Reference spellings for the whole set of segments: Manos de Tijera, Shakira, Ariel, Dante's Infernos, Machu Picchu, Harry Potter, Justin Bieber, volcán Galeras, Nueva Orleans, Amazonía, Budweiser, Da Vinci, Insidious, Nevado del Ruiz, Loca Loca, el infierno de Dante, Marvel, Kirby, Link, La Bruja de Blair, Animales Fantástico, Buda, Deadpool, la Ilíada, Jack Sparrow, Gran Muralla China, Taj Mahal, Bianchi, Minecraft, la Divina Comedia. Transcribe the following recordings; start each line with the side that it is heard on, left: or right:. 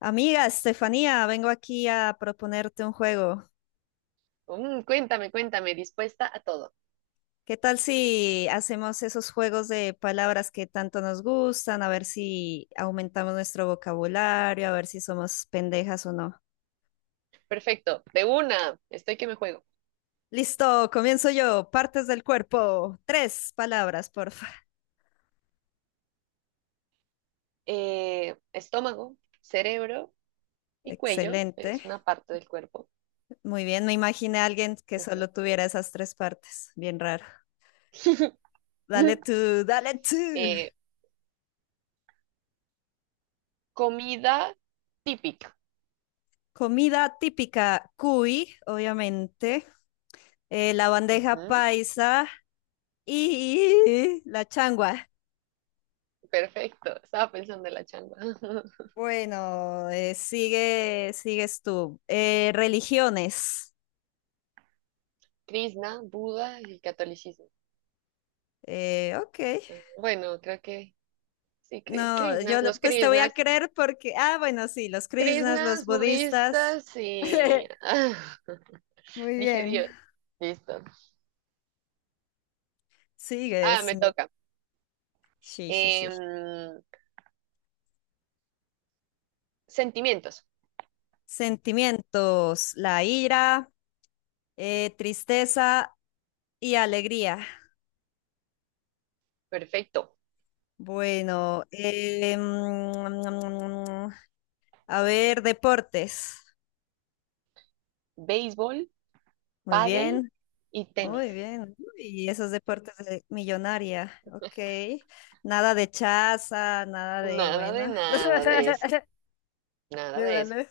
left: Amiga Estefanía, vengo aquí a proponerte un juego.
right: Cuéntame, dispuesta a todo.
left: ¿Qué tal si hacemos esos juegos de palabras que tanto nos gustan? A ver si aumentamos nuestro vocabulario, a ver si somos pendejas o no.
right: Perfecto, de una, estoy que me juego.
left: Listo, comienzo yo. Partes del cuerpo. Tres palabras, porfa.
right: Estómago, cerebro y cuello,
left: Excelente.
right: es una parte del cuerpo.
left: Muy bien, me imaginé a alguien que
right: Ujú.
left: solo tuviera esas tres partes. Bien raro. Dale tú, dale tú.
right: Eh, comida típica.
left: Comida típica, cuy, obviamente. La bandeja
right: Ujú,
left: paisa y la changua.
right: perfecto, estaba pensando en la changua.
left: Bueno, sigue, sigues tú. Religiones.
right: Krishna, Buda y catolicismo.
left: Ok.
right: Ah, bueno, creo que sí,
left: No,
right: Krishnas, los
left: pues te voy a
right: Krishnas.
left: creer porque, ah, bueno, sí, los krishnas, los
right: Krishnas,
left: budistas.
right: budistas y...
left: Muy
right: Dije
left: bien.
right: Dios. Listo. Ah,
left: Sigues.
right: me toca.
left: Sí, sí, sí.
right: Em, sentimientos.
left: Sentimientos, la ira, tristeza y alegría.
right: Perfecto.
left: Bueno, a ver, deportes.
right: Béisbol,
left: Muy
right: pádel
left: bien,
right: y tenis.
left: muy bien. Y esos deportes de millonaria. Ok. Nada de chaza, nada de,
right: Nada de
left: vainas.
right: nada de eso. Nada
left: Le
right: de eso.
left: dale.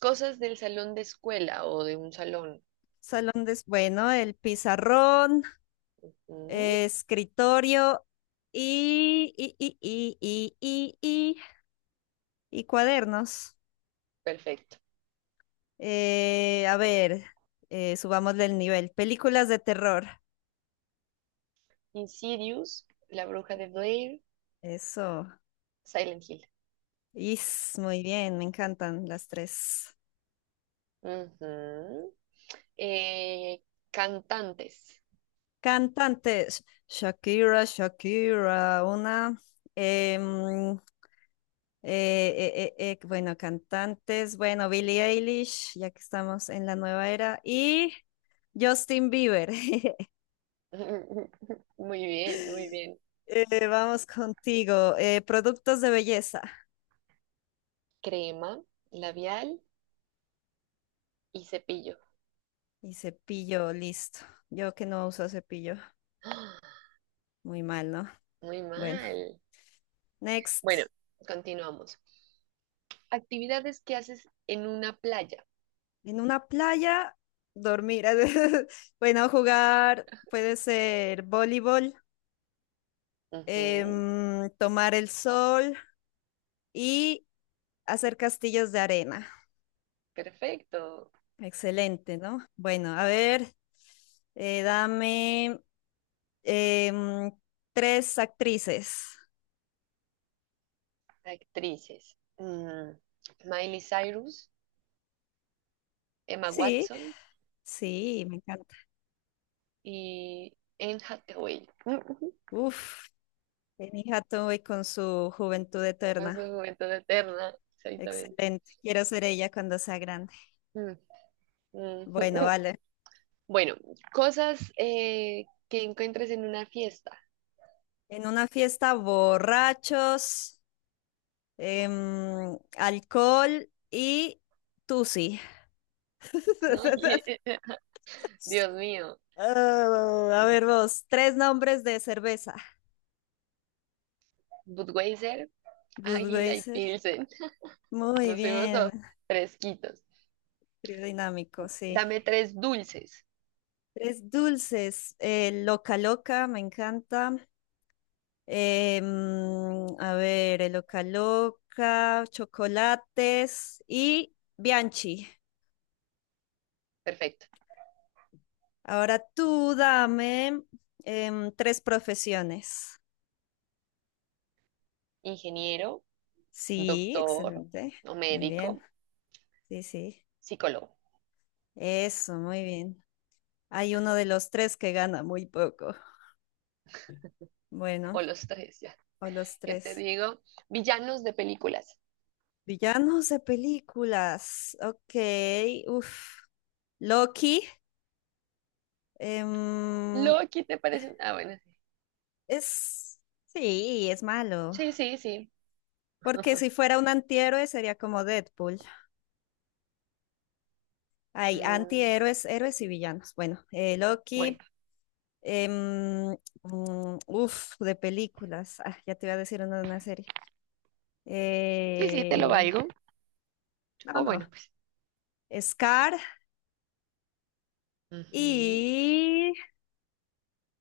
right: Cosas del salón de escuela o de un salón.
left: Salón de, bueno, el pizarrón,
right: Mm,
left: escritorio y, y, y, y, y, y, y, y cuadernos.
right: perfecto.
left: Eh, a ver, Subámosle el nivel. Películas de terror.
right: Insidious, La Bruja de Blair,
left: Eso.
right: Silent Hill.
left: Is, muy bien, me encantan las tres.
right: Ujú. Eh, cantantes.
left: Cantantes, Shakira, Shakira, una, em, bueno, cantantes, bueno, Billie Eilish, ya que estamos en la nueva era, y Justin Bieber.
right: Muy bien, muy bien.
left: Vamos contigo, productos de belleza
right: Crema, labial y cepillo.
left: y cepillo, listo. Yo que no uso cepillo,
right: ¡Ah!
left: muy mal, ¿no?
right: Muy
left: Bueno,
right: mal. Bueno,
left: next,
right: continuamos. Actividades que haces en una playa.
left: en una playa, dormir, bueno, jugar, puede ser voleibol,
right: Ujú,
left: tomar el sol y hacer castillos de arena.
right: perfecto.
left: Excelente, ¿no? Bueno, a ver, dame em, tres actrices.
right: Actrices. Miley Cyrus, Emma
left: Sí,
right: Watson
left: sí, me encanta.
right: y Anne Hathaway. Ujú,
left: Uf, Annie Hathaway con su juventud
right: a su
left: eterna.
right: juventud eterna, exactamente.
left: Excelente. Quiero ser ella cuando sea grande.
right: Mm, mm,
left: Bueno,
right: mm.
left: vale.
right: Bueno, cosas que encuentres en una fiesta.
left: En una fiesta, borrachos, alcohol y tusi.
right: Oye, Dios mío.
left: Ah, a ver vos, tres nombres de cerveza.
right: Budweiser, Águila y
left: Budweiser.
right: Pilsen.
left: Muy
right: Nos fuimos a
left: bien.
right: fresquitos.
left: Trío dinámico, sí.
right: Dame tres dulces.
left: Tres dulces. Loca Loca, me encanta. A ver, el Loca Loca, chocolates y Bianchi.
right: Perfecto.
left: Ahora tú dame tres profesiones.
right: Ingeniero,
left: Sí,
right: doctor
left: excelente.
right: o
left: Muy
right: médico,
left: bien. Sí, sí.
right: psicólogo,
left: Eso, muy bien. Hay uno de los tres que gana muy poco. Bueno,
right: o los tres, ya.
left: o los
right: ¿Qué te
left: tres.
right: digo? Villanos de películas.
left: Villanos de películas. Ok, uff. Loki. em,
right: Loki, ¿te parece? Ah, bueno,
left: es... sí, es malo.
right: sí, sí, sí, sí.
left: Porque si fuera un antihéroe sería como Deadpool. Hay
right: Mm,
left: antihéroes, héroes y villanos. Bueno,
right: bueno,
left: Loki. em, Uf, de películas. Ah, ya te iba a decir uno de una serie.
right: sí, sí, te lo
left: Eh,
right: valgo.
left: no,
right: O
left: no.
right: bueno, pues.
left: Scar
right: Ujú,
left: y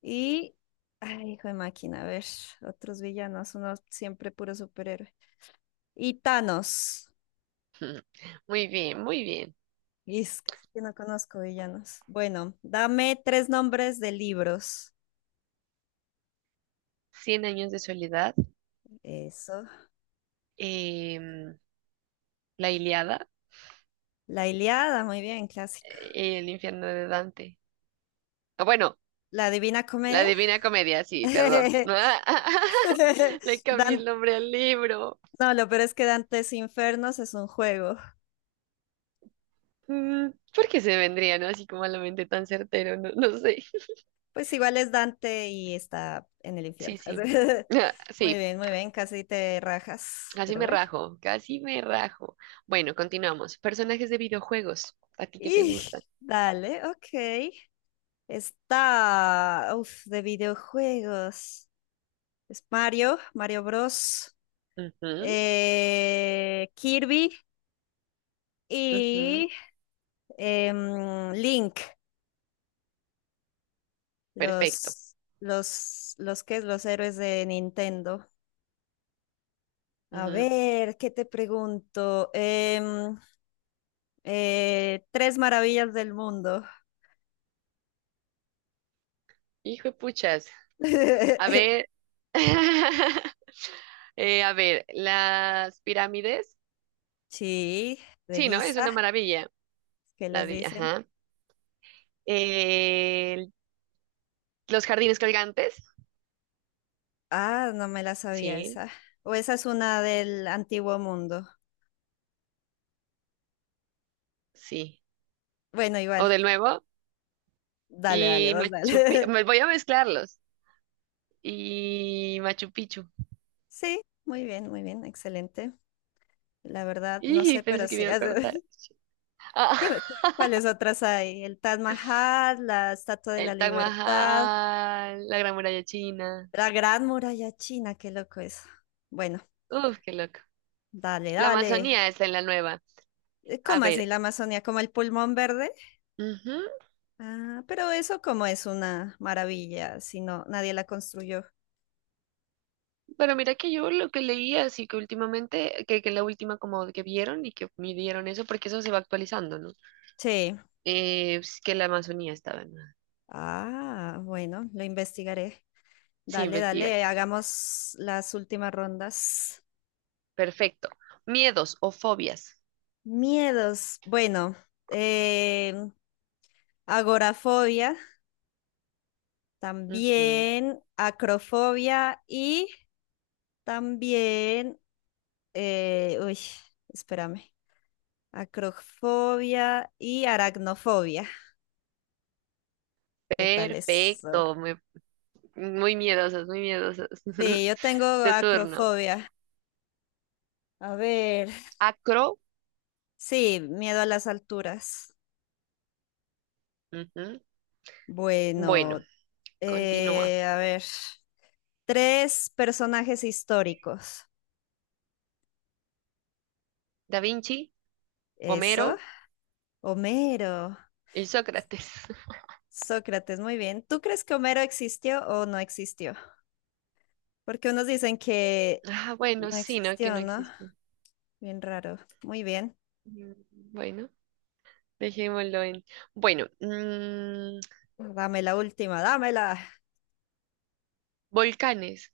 left: Y, ay, hijo de máquina, a ver, otros villanos, uno siempre puro superhéroe. Y Thanos.
right: ujú. Muy bien, muy bien.
left: Y es casi que sí no conozco villanos. Bueno, dame tres nombres de libros.
right: Cien años de soledad,
left: Eso.
right: em, la Ilíada,
left: La Ilíada, muy bien, clásico.
right: el infierno de Dante. Ah, bueno,
left: La Divina
right: la
left: Comedia.
right: Divina Comedia, sí, perdón. Le cambié
left: Dan-
right: el nombre al libro.
left: no, lo peor es que Dante's Infernos es un juego.
right: Mm, ¿por qué se vendría, no? Así como a la mente tan certero, no, no sé.
left: Pues igual es Dante y está en el
right: Sí,
left: infierno.
right: sí. Ah, sí,
left: Muy bien, casi te rajas,
right: casi
left: pero
right: me
left: bueno.
right: rajo, casi me rajo. Bueno, continuamos. Personajes de videojuegos, ¿a ti qué te
left: Y
right: gustan?
left: dale, ok. Está, uf, de videojuegos. Es Mario, Mario Bros,
right: Ujú,
left: Kirby
right: ujú,
left: y Link,
right: perfecto.
left: los que es los héroes de Nintendo. A
right: Ujú.
left: ver, ¿qué te pregunto? Tres maravillas del mundo.
right: Hijo de puchas. A ver. A ver, las pirámides.
left: Sí, de
right: Sí, ¿no? Es una
left: Guisa,
right: maravilla.
left: ¿qué
right: La
left: les
right: vi,
left: dicen?
right: ajá. Eh, los jardines colgantes.
left: Ah, no me la sabía
right: Sí,
left: esa. O esa es una del antiguo mundo.
right: sí.
left: Bueno,
right: O
left: igual.
right: de nuevo.
left: Dale, dale,
right: Y
left: vos
right: Machu Picchu,
left: dale.
right: me voy a mezclarlos. Y Machu Picchu.
left: Sí, muy bien, excelente. La verdad, no
right: Y
left: sé,
right: pensé
left: pero
right: que me
left: sí.
right: iba a cortar. Ah,
left: Dime, ¿cuáles otras hay? El Taj Mahal, la Estatua de la
right: el Taj
left: Libertad,
right: Mahal, la Gran Muralla China.
left: la Gran Muralla China, qué loco eso. Bueno,
right: Uf, qué loco.
left: dale,
right: La
left: dale.
right: Amazonía está en la nueva. A
left: ¿Cómo
right: ver.
left: así la Amazonía? ¿Como el pulmón verde?
right: Ujú,
left: Ah, pero eso como es una maravilla, si no, nadie la construyó.
right: pero mira que yo lo que leí así que últimamente, que la última como que vieron y que midieron eso, porque eso se va actualizando, ¿no?
left: Sí.
right: Es que la Amazonía estaba en...
left: Ah, bueno, lo investigaré.
right: Sí,
left: Dale,
right: investigar.
left: dale, hagamos las últimas rondas.
right: Perfecto. Miedos o fobias.
left: Miedos. Bueno, eh, agorafobia,
right: Ujú.
left: también acrofobia y también, eh, uy, espérame, acrofobia y aracnofobia. ¿Qué tal eso?
right: Perfecto, muy, muy miedosas, muy miedosos.
left: Sí, yo tengo
right: De turno.
left: acrofobia. A ver,
right: Acro,
left: sí, miedo a las alturas.
right: ujú. Bueno,
left: Bueno,
right: continúa.
left: A ver. Tres personajes históricos.
right: Da Vinci,
left: Eso.
right: Homero
left: Homero.
right: y Sócrates.
left: Sócrates, muy bien. ¿Tú crees que Homero existió o no existió? Porque unos dicen que
right: Ah, bueno,
left: no
right: sí, ¿no? Que
left: existió,
right: no
left: ¿no?
right: existen.
left: Bien raro. Muy bien.
right: Mm, bueno, dejémoslo en. Bueno,
left: Dame la última, dámela.
right: volcanes.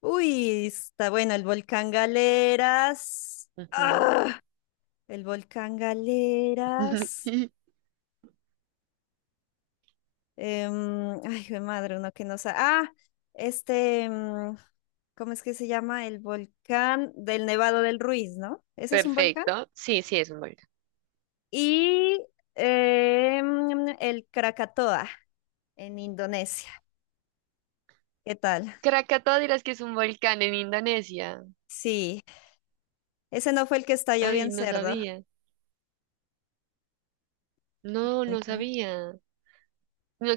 left: Uy, está bueno, el volcán Galeras.
right: Ujú.
left: ¡Ah! El volcán Galeras. Ay, jue madre, uno que no sabe. Ah, este, em, ¿cómo es que se llama? El volcán del Nevado del Ruiz, ¿no? Ese es un volcán.
right: Perfecto. Sí, sí, es un volcán.
left: Y el Krakatoa en Indonesia. ¿Qué tal?
right: Krakatoa dirás que es un volcán en Indonesia.
left: Sí, ese no fue el que estalló bien
right: Ay, no
left: cerdo.
right: sabía. No, no
left: Ujú.
right: sabía. No,